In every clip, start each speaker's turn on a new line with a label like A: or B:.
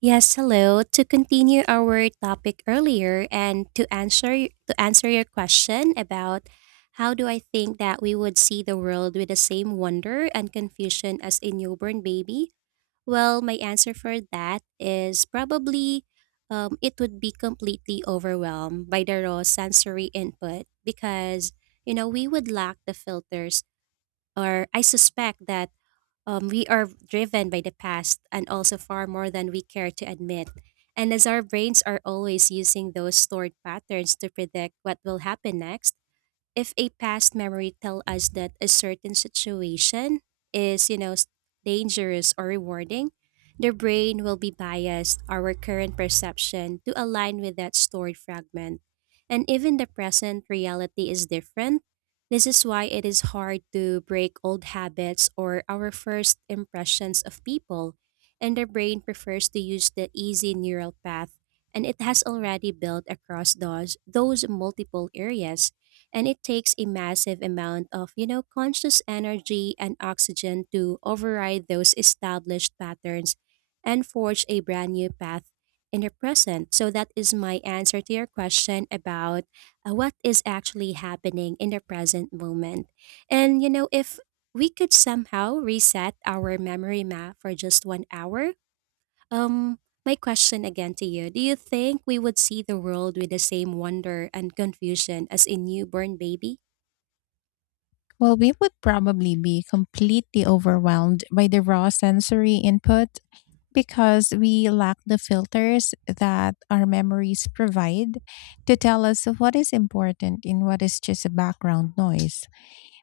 A: Yes, hello. To continue our topic earlier and to answer your question about how do I think that we would see the world with the same wonder and confusion as a newborn baby? Well, my answer for that is probably it would be completely overwhelmed by the raw sensory input because you know we would lack the filters, or I suspect that we are driven by the past and also far more than we care to admit. And as our brains are always using those stored patterns to predict what will happen next, if a past memory tell us that a certain situation is dangerous or rewarding, the brain will be biased our current perception to align with that stored fragment, and even the present reality is different. This is why it is hard to break old habits or our first impressions of people, and the brain prefers to use the easy neural path and it has already built across those multiple areas, and it takes a massive amount of, you know, conscious energy and oxygen to override those established patterns and forge a brand new path in the present. So that is my answer to your question about what is actually happening in the present moment. And you know, if we could somehow reset our memory map for just 1 hour, um, my question again to you: do you think we would see the world with the same wonder and confusion as a newborn baby?
B: Well, we would probably be completely overwhelmed by the raw sensory input because we lack the filters that our memories provide to tell us what is important and what is just a background noise.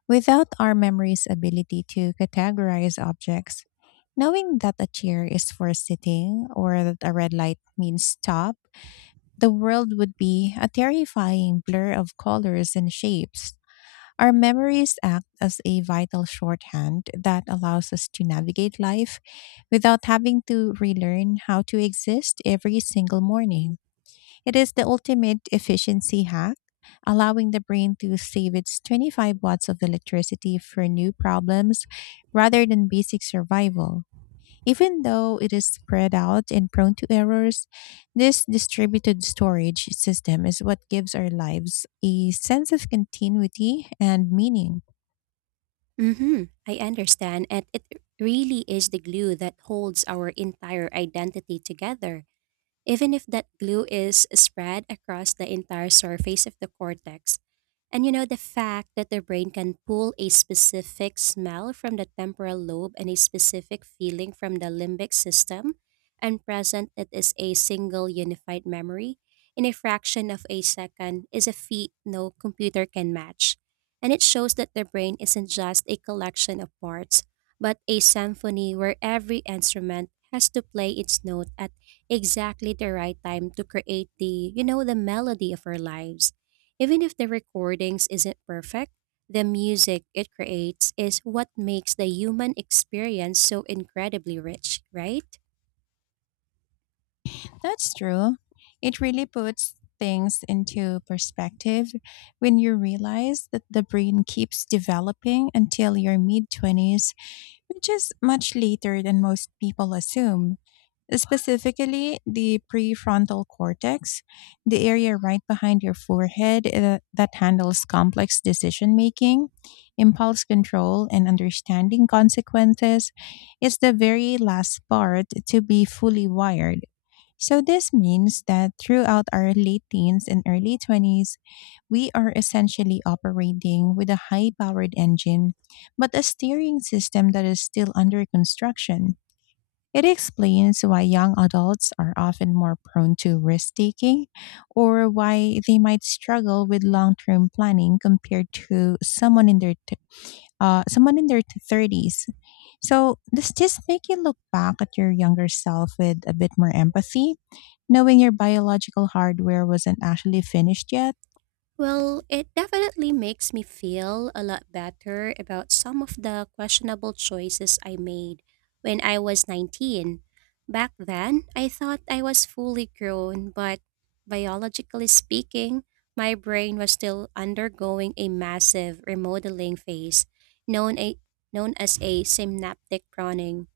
B: Without our memory's ability to categorize objects, knowing that a chair is for sitting or that a red light means stop, the world would be a terrifying blur of colors and shapes. Our memories act as a vital shorthand that allows us to navigate life without having to relearn how to exist every single morning. It is the ultimate efficiency hack, allowing the brain to save its 25 watts of electricity for new problems rather than basic survival. Even though it is spread out and prone to errors, this distributed storage system is what gives our lives a sense of continuity and meaning.
A: Mm-hmm. I understand. And it really is the glue that holds our entire identity together, even if that glue is spread across the entire surface of the cortex. And you know, the fact that the brain can pull a specific smell from the temporal lobe and a specific feeling from the limbic system and present it is a single unified memory in a fraction of a second is a feat no computer can match. And it shows that the brain isn't just a collection of parts, but a symphony where every instrument has to play its note at exactly the right time to create the, you know, the melody of our lives. Even if the recordings isn't perfect, the music it creates is what makes the human experience so incredibly rich, right?
B: That's true. It really puts things into perspective when you realize that the brain keeps developing until your mid 20s, which is much later than most people assume. Specifically, the prefrontal cortex, the area right behind your forehead that handles complex decision making, impulse control, and understanding consequences, is the very last part to be fully wired. So, this means that throughout our late teens and early 20s, we are essentially operating with a high powered engine, but a steering system that is still under construction. It explains why young adults are often more prone to risk taking or why they might struggle with long term planning compared to someone in their 30s. So, does this make you look back at your younger self with a bit more empathy, knowing your biological hardware wasn't actually finished yet?
A: Well, it definitely makes me feel a lot better about some of the questionable choices I made when I was 19. Back then, I thought I was fully grown, but biologically speaking, my brain was still undergoing a massive remodeling phase known, a, known as a synaptic pruning.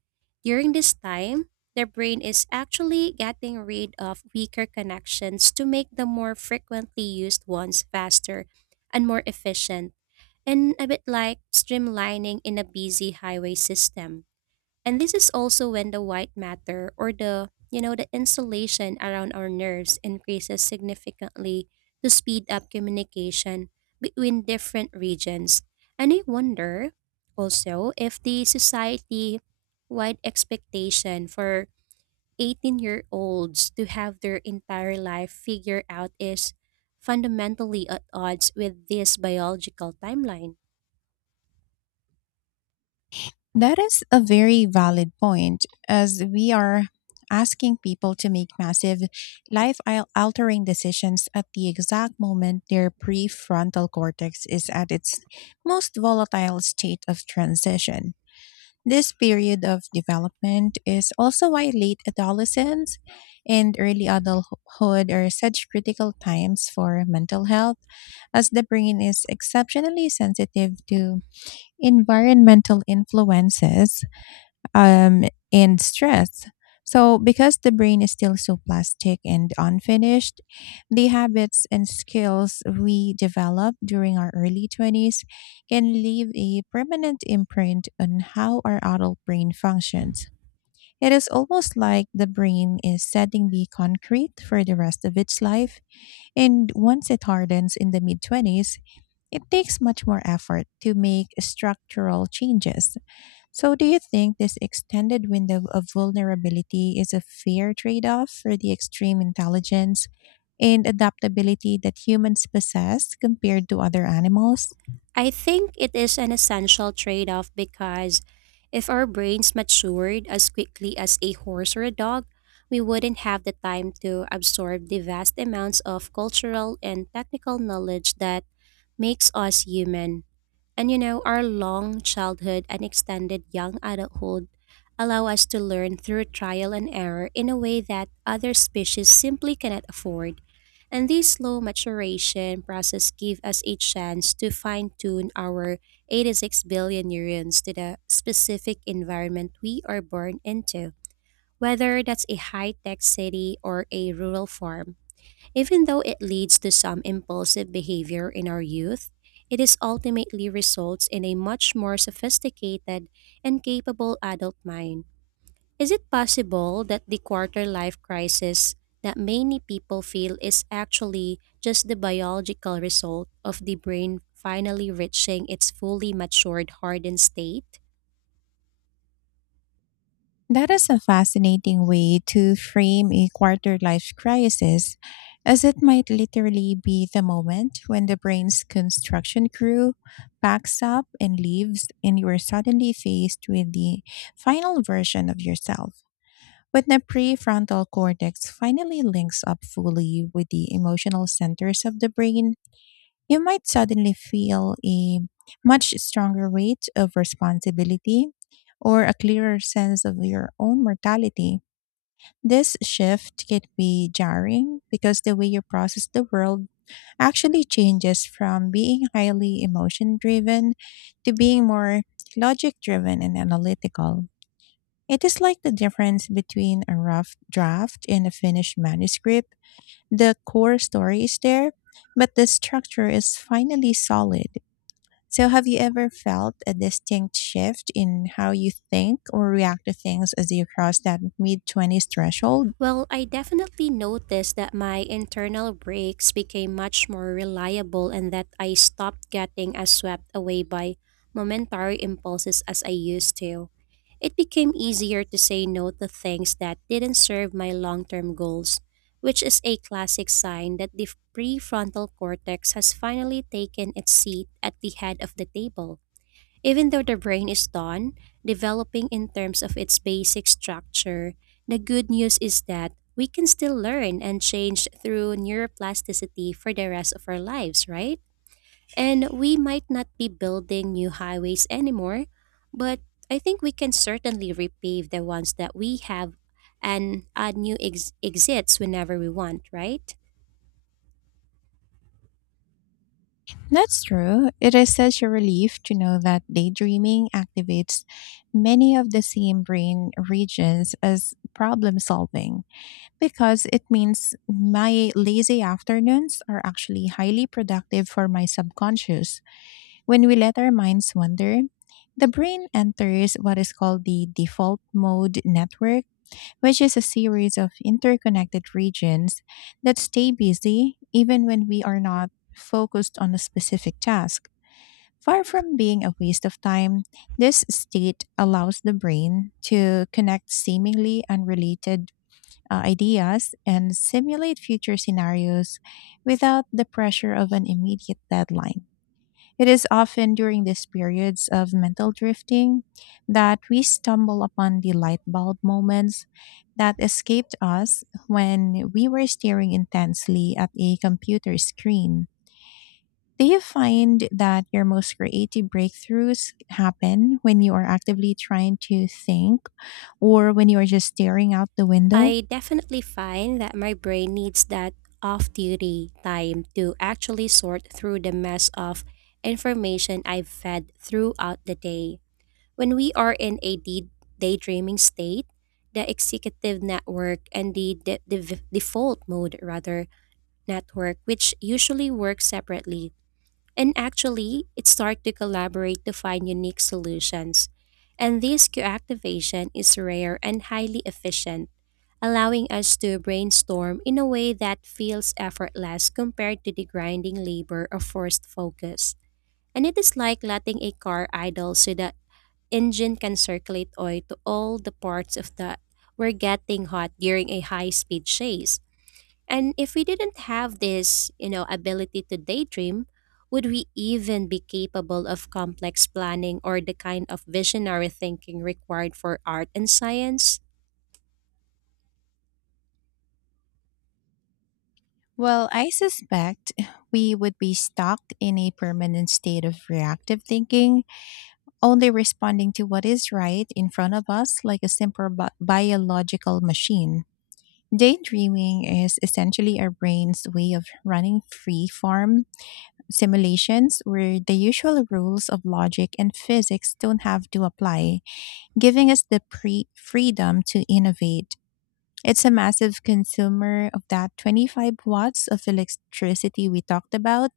A: During this time, the brain is actually getting rid of weaker connections to make the more frequently used ones faster and more efficient, and a bit like streamlining in a busy highway system. And this is also when the white matter, or the you know the insulation around our nerves, increases significantly to speed up communication between different regions. And I wonder also if the society wide expectation for 18-year-olds to have their entire life figured out is fundamentally at odds with this biological timeline.
B: That is a very valid point, as we are asking people to make massive life altering decisions at the exact moment their prefrontal cortex is at its most volatile state of transition. This period of development is also why late adolescence and early adulthood are such critical times for mental health, as the brain is exceptionally sensitive to environmental influences um, and stress. So, because the brain is still so plastic and unfinished, the habits and skills we develop during our early 20s can leave a permanent imprint on how our adult brain functions. It is almost like the brain is setting the concrete for the rest of its life, and once it hardens in the mid 20s, it takes much more effort to make structural changes. So, do you think this extended window of vulnerability is a fair trade off for the extreme intelligence and adaptability that humans possess compared to other animals?
A: I think it is an essential trade off because if our brains matured as quickly as a horse or a dog, we wouldn't have the time to absorb the vast amounts of cultural and technical knowledge that makes us human. And you know, our long childhood and extended young adulthood allow us to learn through trial and error in a way that other species simply cannot afford. And this slow maturation process give us a chance to fine-tune our 86 billion neurons to the specific environment we are born into, whether that's a high-tech city or a rural farm. Even though it leads to some impulsive behavior in our youth, it is ultimately results in a much more sophisticated and capable adult mind. Is it possible that the quarter life crisis that many people feel is actually just the biological result of the brain finally reaching its fully matured hardened state?
B: That is a fascinating way to frame a quarter life crisis, as it might literally be the moment when the brain's construction crew packs up and leaves, and you are suddenly faced with the final version of yourself. When the prefrontal cortex finally links up fully with the emotional centers of the brain, you might suddenly feel a much stronger weight of responsibility or a clearer sense of your own mortality. This shift can be jarring because the way you process the world actually changes from being highly emotion driven to being more logic driven and analytical. It is like the difference between a rough draft and a finished manuscript. The core story is there, but the structure is finally solid. So, have you ever felt a distinct shift in how you think or react to things as you cross that mid 20s threshold?
A: Well, I definitely noticed that my internal brakes became much more reliable and that I stopped getting as swept away by momentary impulses as I used to. It became easier to say no to things that didn't serve my long term goals, which is a classic sign that the prefrontal cortex has finally taken its seat at the head of the table. Even though the brain is done developing in terms of its basic structure, the good news is that we can still learn and change through neuroplasticity for the rest of our lives, right? And we might not be building new highways anymore, but I think we can certainly repave the ones that we have and add new exits whenever we want, right?
B: That's true. It is such a relief to know that daydreaming activates many of the same brain regions as problem solving, because it means my lazy afternoons are actually highly productive for my subconscious. When we let our minds wander, the brain enters what is called the default mode network, which is a series of interconnected regions that stay busy even when we are not focused on a specific task. Far from being a waste of time, this state allows the brain to connect seemingly unrelated ideas and simulate future scenarios without the pressure of an immediate deadline. It is often during these periods of mental drifting that we stumble upon the light bulb moments that escaped us when we were staring intensely at a computer screen. Do you find that your most creative breakthroughs happen when you are actively trying to think, or when you are just staring out the window?
A: I definitely find that my brain needs that off duty time to actually sort through the mess of information I've fed throughout the day. When we are in a daydreaming state, the executive network and the default mode, rather, network, which usually work separately, and actually it start to collaborate to find unique solutions. And this co-activation is rare and highly efficient, allowing us to brainstorm in a way that feels effortless compared to the grinding labor of forced focus. And it is like letting a car idle so the engine can circulate oil to all the parts of that were getting hot during a high-speed chase. And if we didn't have this, you know, ability to daydream, would we even be capable of complex planning or the kind of visionary thinking required for art and science?
B: Well, I suspect we would be stuck in a permanent state of reactive thinking, only responding to what is right in front of us like a simple biological machine. Daydreaming is essentially our brain's way of running free form simulations where the usual rules of logic and physics don't have to apply, giving us the freedom to innovate. It's a massive consumer of that 25 watts of electricity we talked about,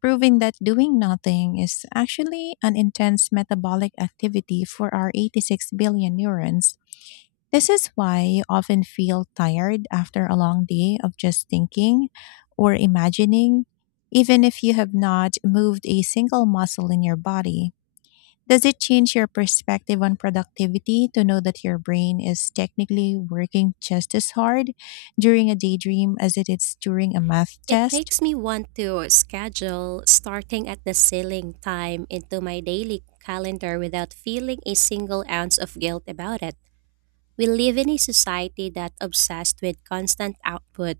B: proving that doing nothing is actually an intense metabolic activity for our 86 billion neurons. This is why you often feel tired after a long day of just thinking or imagining, even if you have not moved a single muscle in your body. Does it change your perspective on productivity to know that your brain is technically working just as hard during a daydream as it is during a math
A: It
B: test?
A: makes me want to schedule starting at the ceiling time into my daily calendar without feeling a single ounce of guilt about it. We live in a society that obsessed with constant output,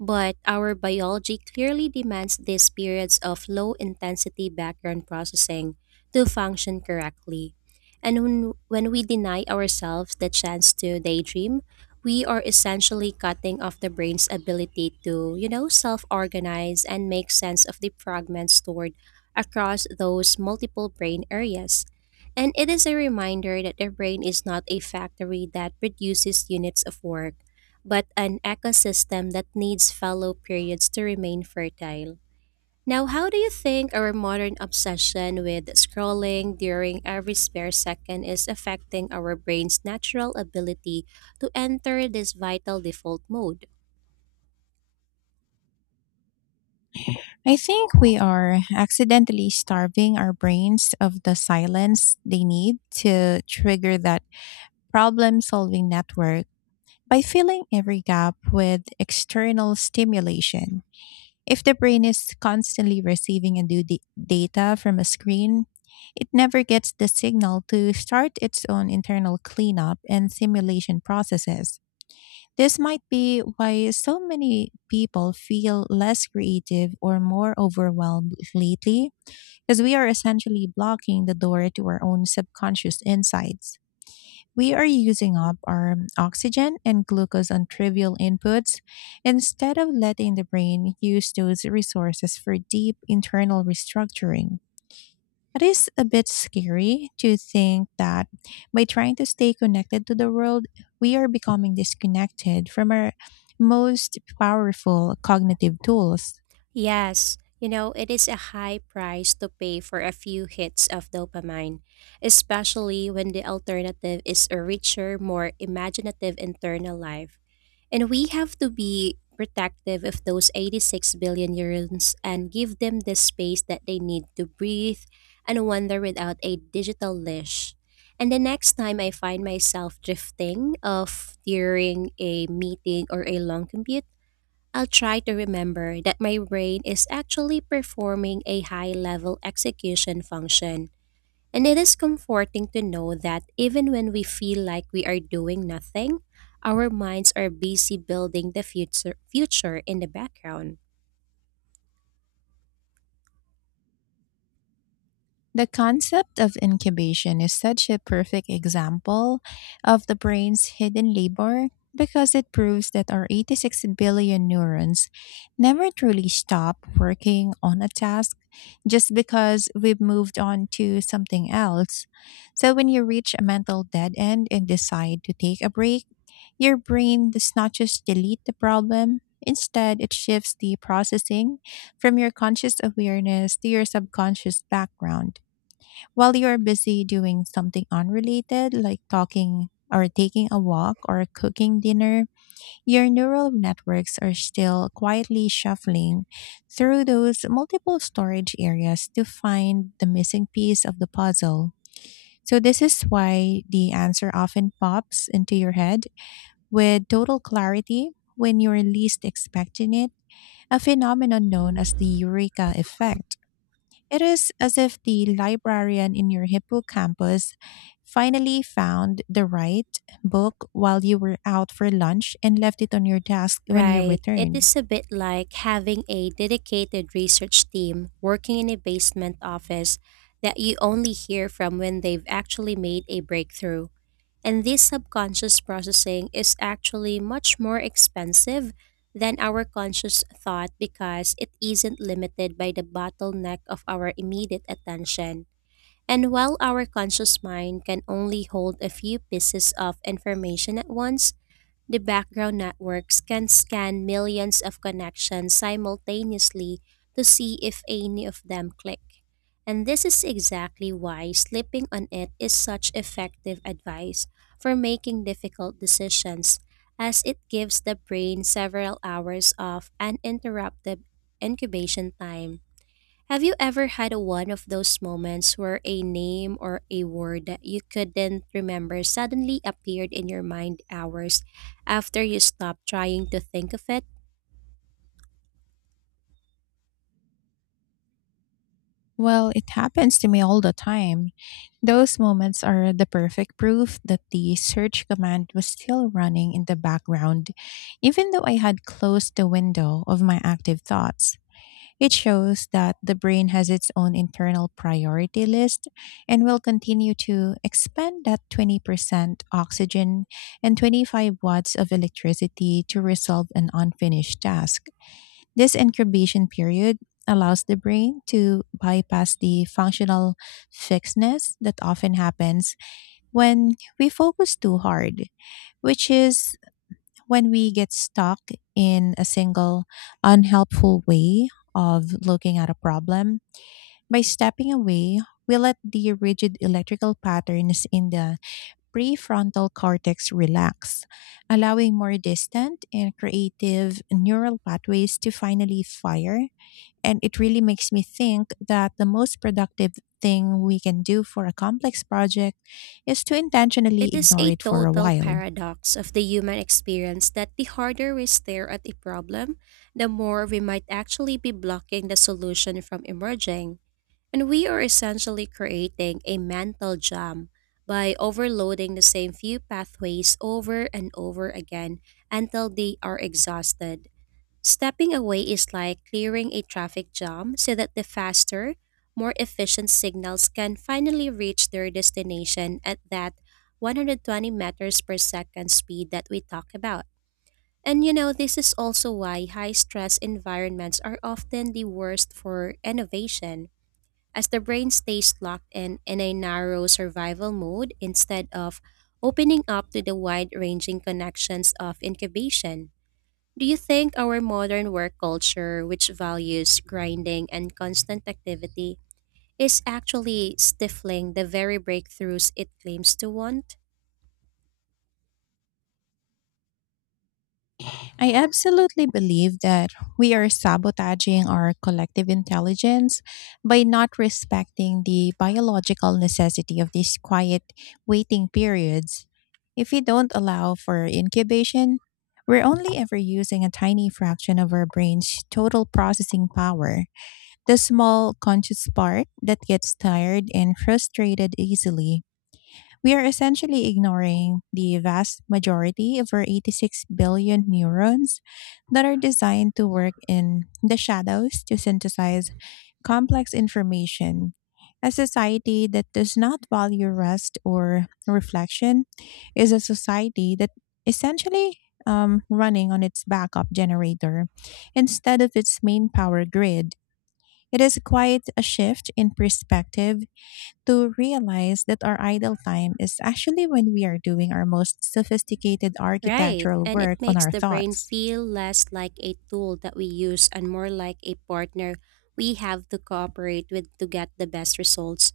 A: but our biology clearly demands these periods of low intensity background processing to function correctly. And when we deny ourselves the chance to daydream, we are essentially cutting off the brain's ability to, you know, self organize and make sense of the fragments stored across those multiple brain areas. And it is a reminder that the brain is not a factory that produces units of work, but an ecosystem that needs fallow periods to remain fertile. Now, how do you think our modern obsession with scrolling during every spare second is affecting our brain's natural ability to enter this vital default mode?
B: I think we are accidentally starving our brains of the silence they need to trigger that problem solving network by filling every gap with external stimulation. If the brain is constantly receiving and data from a screen, it never gets the signal to start its own internal cleanup and simulation processes. This might be why so many people feel less creative or more overwhelmed lately, because we are essentially blocking the door to our own subconscious insights. We are using up our oxygen and glucose on trivial inputs instead of letting the brain use those resources for deep internal restructuring. It is a bit scary to think that by trying to stay connected to the world, we are becoming disconnected from our most powerful cognitive tools.
A: Yes, you know, it is a high price to pay for a few hits of dopamine, especially when the alternative is a richer, more imaginative internal life. And we have to be protective of those 86 billion neurons and give them the space that they need to breathe and wander without a digital leash. And the next time I find myself drifting off during a meeting or a long commute, I'll try to remember that my brain is actually performing a high level execution function. And it is comforting to know that even when we feel like we are doing nothing, our minds are busy building the future, future in the background.
B: The concept of incubation is such a perfect example of the brain's hidden labor because it proves that our 86 billion neurons never truly stop working on a task just because we've moved on to something else. So when you reach a mental dead end and decide to take a break, your brain does not just delete the problem. Instead, it shifts the processing from your conscious awareness to your subconscious background. While you're busy doing something unrelated, like talking or taking a walk or cooking dinner, your neural networks are still quietly shuffling through those multiple storage areas to find the missing piece of the puzzle. So, this is why the answer often pops into your head with total clarity when you're least expecting it, a phenomenon known as the eureka effect. It is as if the librarian in your hippocampus finally found the right book while you were out for lunch and left it on your desk when you
A: Right. It
B: returned.
A: is a bit like having a dedicated research team working in a basement office that you only hear from when they've actually made a breakthrough. And this subconscious processing is actually much more expensive than our conscious thought because it isn't limited by the bottleneck of our immediate attention. And while our conscious mind can only hold a few pieces of information at once, the background networks can scan millions of connections simultaneously to see if any of them click. And this is exactly why sleeping on it is such effective advice for making difficult decisions, as it gives the brain several hours of uninterrupted incubation time. Have you ever had a one of those moments where a name or a word that you couldn't remember suddenly appeared in your mind hours after you stopped trying to think of it?
B: Well, it happens to me all the time. Those moments are the perfect proof that the search command was still running in the background, even though I had closed the window of my active thoughts. It shows that the brain has its own internal priority list and will continue to expend that 20% oxygen and 25 watts of electricity to resolve an unfinished task. This incubation period allows the brain to bypass the functional fixedness that often happens when we focus too hard, which is when we get stuck in a single unhelpful way of looking at a problem. By stepping away, we let the rigid electrical patterns in the prefrontal cortex relax, allowing more distant and creative neural pathways to finally fire. And it really makes me think that the most productive thing we can do for a complex project is to intentionally
A: It is
B: ignore
A: a
B: it for a
A: total
B: while.
A: paradox of the human experience that the harder we stare at a problem, the more we might actually be blocking the solution from emerging. And we are essentially creating a mental jam by overloading the same few pathways over and over again until they are exhausted. Stepping away is like clearing a traffic jam so that the faster, more efficient signals can finally reach their destination at that 120 meters per second speed that we talk about. And you know, this is also why high stress environments are often the worst for innovation, as the brain stays locked in a narrow survival mode instead of opening up to the wide ranging connections of incubation. Do you think our modern work culture, which values grinding and constant activity, is actually stifling the very breakthroughs it claims to want?
B: I absolutely believe that we are sabotaging our collective intelligence by not respecting the biological necessity of these quiet waiting periods. If we don't allow for incubation, we're only ever using a tiny fraction of our brain's total processing power, the small conscious part that gets tired and frustrated easily. We are essentially ignoring the vast majority of our 86 billion neurons that are designed to work in the shadows to synthesize complex information. A society that does not value rest or reflection is a society that essentially running on its backup generator instead of its main power grid. It is quite a shift in perspective to realize that our idle time is actually when we are doing our most sophisticated
A: Right,
B: architectural
A: and it
B: work on
A: makes
B: our
A: the brain
B: thoughts.
A: feel less like a tool that we use and more like a partner we have to cooperate with to get the best results.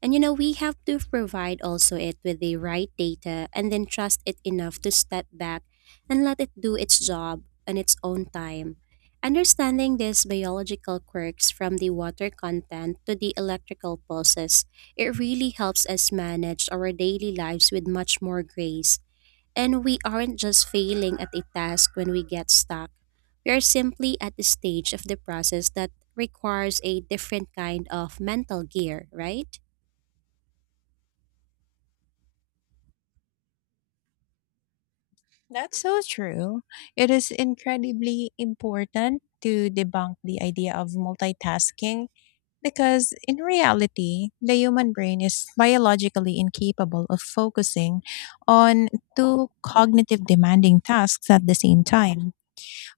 A: We have to provide also it with the right data and then trust it enough to step back and let it do its job on its own time. Understanding these biological quirks from the water content to the electrical pulses, it really helps us manage our daily lives with much more grace. And we aren't just failing at a task when we get stuck. We are simply at the stage of the process that requires a different kind of mental gear, right?
B: That's so true. It is incredibly important to debunk the idea of multitasking because, in reality, the human brain is biologically incapable of focusing on two cognitive demanding tasks at the same time.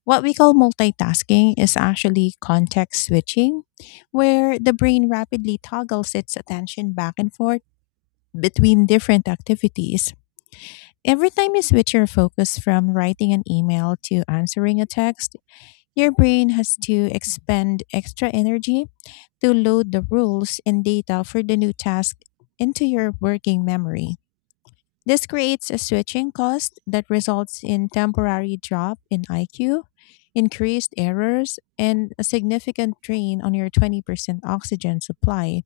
B: What we call multitasking is actually context switching, where the brain rapidly toggles its attention back and forth between different activities. Every time you switch your focus from writing an email to answering a text, your brain has to expend extra energy to load the rules and data for the new task into your working memory. This creates a switching cost that results in temporary drop in IQ, increased errors, and a significant drain on your 20% oxygen supply.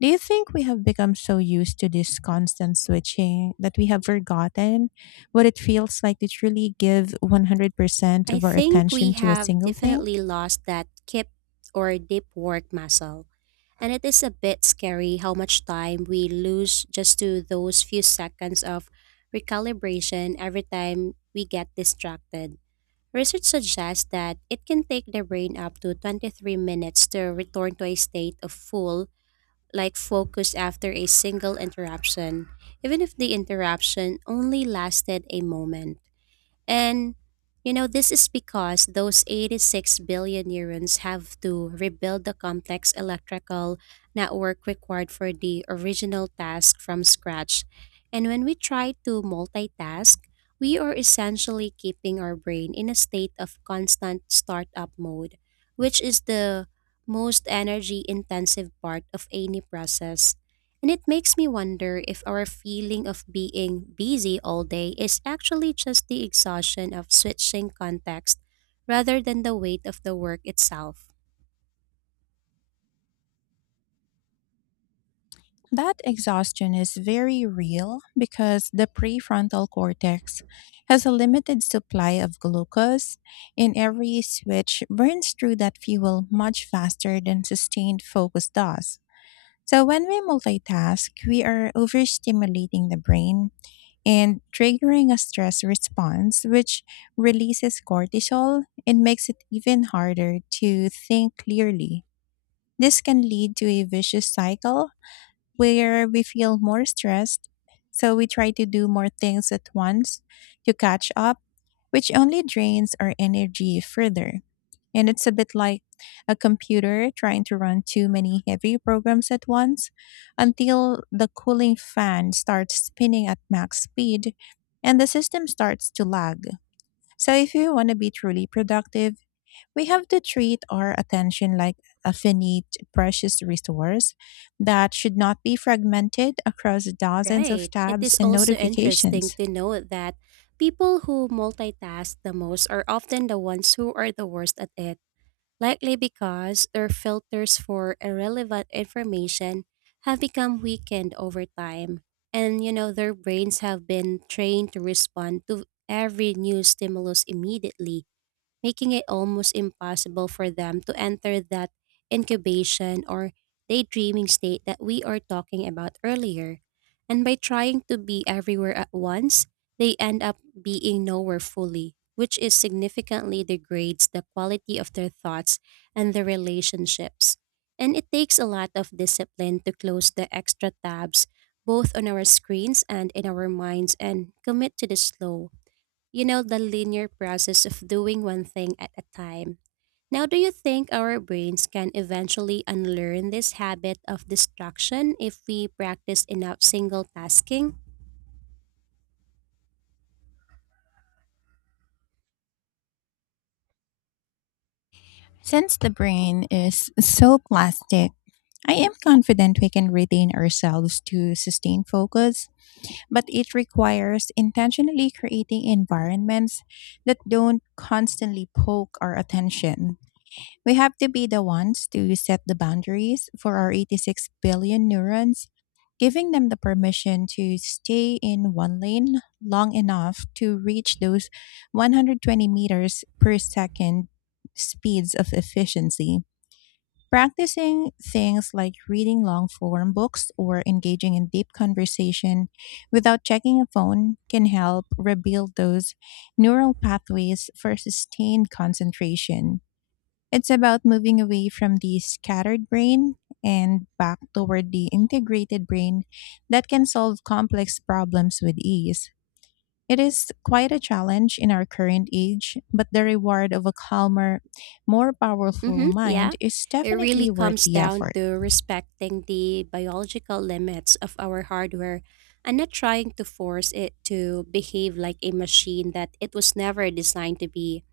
B: Do you think we have become so used to this constant switching that we have forgotten what it feels like to truly give 100%
A: I
B: of our
A: think we
B: attention to a
A: have
B: single thing?
A: definitely lost that kip or deep work muscle, and it is a bit scary how much time we lose just to those few seconds of recalibration every time we get distracted. Research suggests that it can take the brain up to 23 minutes to return to a state of full, like focus after a single interruption, even if the interruption only lasted a moment. And this is because those 86 billion neurons have to rebuild the complex electrical network required for the original task from scratch. And when we try to multitask, we are essentially keeping our brain in a state of constant startup mode, which is the most energy intensive part of any process. And it makes me wonder if our feeling of being busy all day is actually just the exhaustion of switching context rather than the weight of the work itself.
B: That exhaustion is very real because the prefrontal cortex has a limited supply of glucose, and every switch burns through that fuel much faster than sustained focus does. So, when we multitask, we are overstimulating the brain and triggering a stress response, which releases cortisol and makes it even harder to think clearly. This can lead to a vicious cycle where we feel more stressed, so we try to do more things at once to catch up, which only drains our energy further. And it's a bit like a computer trying to run too many heavy programs at once until the cooling fan starts spinning at max speed and the system starts to lag. So, if you want to be truly productive, we have to treat our attention like a finite, precious resource that should not be fragmented across dozens of
A: Right. It
B: tabs
A: is
B: and
A: also interesting
B: notifications.
A: to note that people who multitask the most are often the ones who are the worst at it, likely because their filters for irrelevant information have become weakened over time. Their brains have been trained to respond to every new stimulus immediately, making it almost impossible for them to enter that incubation or daydreaming state that we are talking about earlier. And by trying to be everywhere at once, they end up being nowhere fully, which is significantly degrades the quality of their thoughts and their relationships. And it takes a lot of discipline to close the extra tabs both on our screens and in our minds and commit to the slow, the linear process of doing one thing at a time. Now, do you think our brains can eventually unlearn this habit of distraction if we practice enough single tasking?
B: Since the brain is so plastic, I am confident we can retain ourselves to sustain focus, but it requires intentionally creating environments that don't constantly poke our attention. We have to be the ones to set the boundaries for our 86 billion neurons, giving them the permission to stay in one lane long enough to reach those 120 meters per second speeds of efficiency. Practicing things like reading long form books or engaging in deep conversation without checking a phone can help rebuild those neural pathways for sustained concentration. It's about moving away from the scattered brain and back toward the integrated brain that can solve complex problems with ease. It is quite a challenge in our current age, but the reward of a calmer, more powerful
A: Mm-hmm,
B: mind
A: yeah.
B: is
A: It
B: definitely
A: really
B: worth
A: comes
B: the
A: down
B: effort.
A: to respecting the biological limits of our hardware and not trying to force it to behave like a machine that it was never designed to be.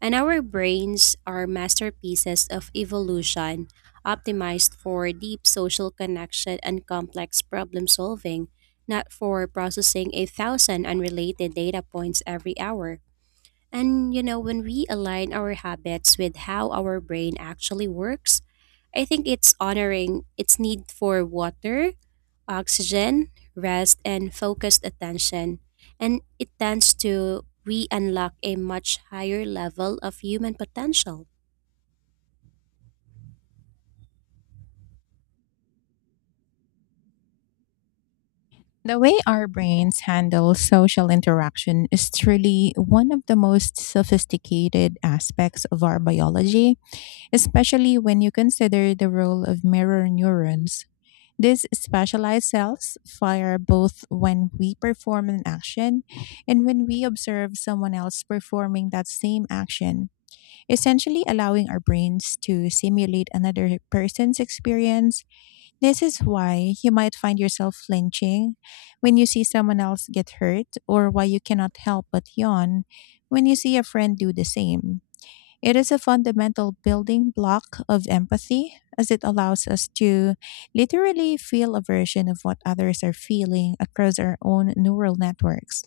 A: And our brains are masterpieces of evolution, optimized for deep social connection and complex problem solving, not for processing a thousand unrelated data points every hour. When we align our habits with how our brain actually works, I think it's honoring its need for water, oxygen, rest, and focused attention. And it tends to re unlock a much higher level of human potential.
B: The way our brains handle social interaction is truly one of the most sophisticated aspects of our biology, especially when you consider the role of mirror neurons. These specialized cells fire both when we perform an action and when we observe someone else performing that same action, essentially allowing our brains to simulate another person's experience. This is why you might find yourself flinching when you see someone else get hurt, or why you cannot help but yawn when you see a friend do the same. It is a fundamental building block of empathy as it allows us to literally feel a version of what others are feeling across our own neural networks.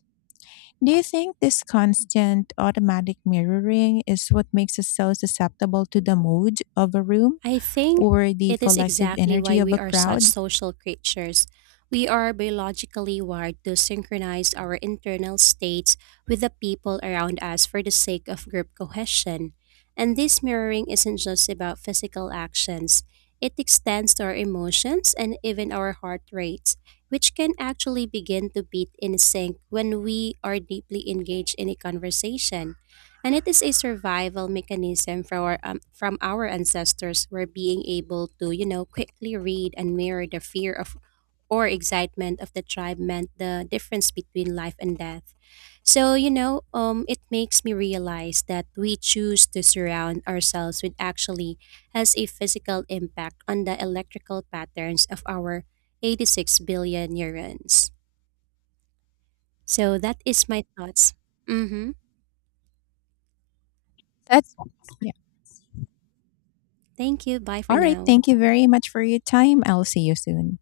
B: Do you think this constant automatic mirroring is what makes us so susceptible to the mood of a room
A: I think
B: or the
A: it is
B: collective
A: exactly
B: energy
A: why
B: of a
A: we are such
B: crowd?
A: social creatures. We are biologically wired to synchronize our internal states with the people around us for the sake of group cohesion. And this mirroring isn't just about physical actions, it extends to our emotions and even our heart rates, which can actually begin to beat in sync when we are deeply engaged in a conversation. And it is a survival mechanism for our, from our ancestors were being able to, quickly read and mirror the fear of or excitement of the tribe meant the difference between life and death. So, it makes me realize that we choose to surround ourselves with actually has a physical impact on the electrical patterns of our 86 billion neurons. So that is my thoughts. Mm-hmm.
B: That's yeah.
A: Thank you. Bye for
B: All right.
A: now.
B: Thank you very much for your time. I'll see you soon.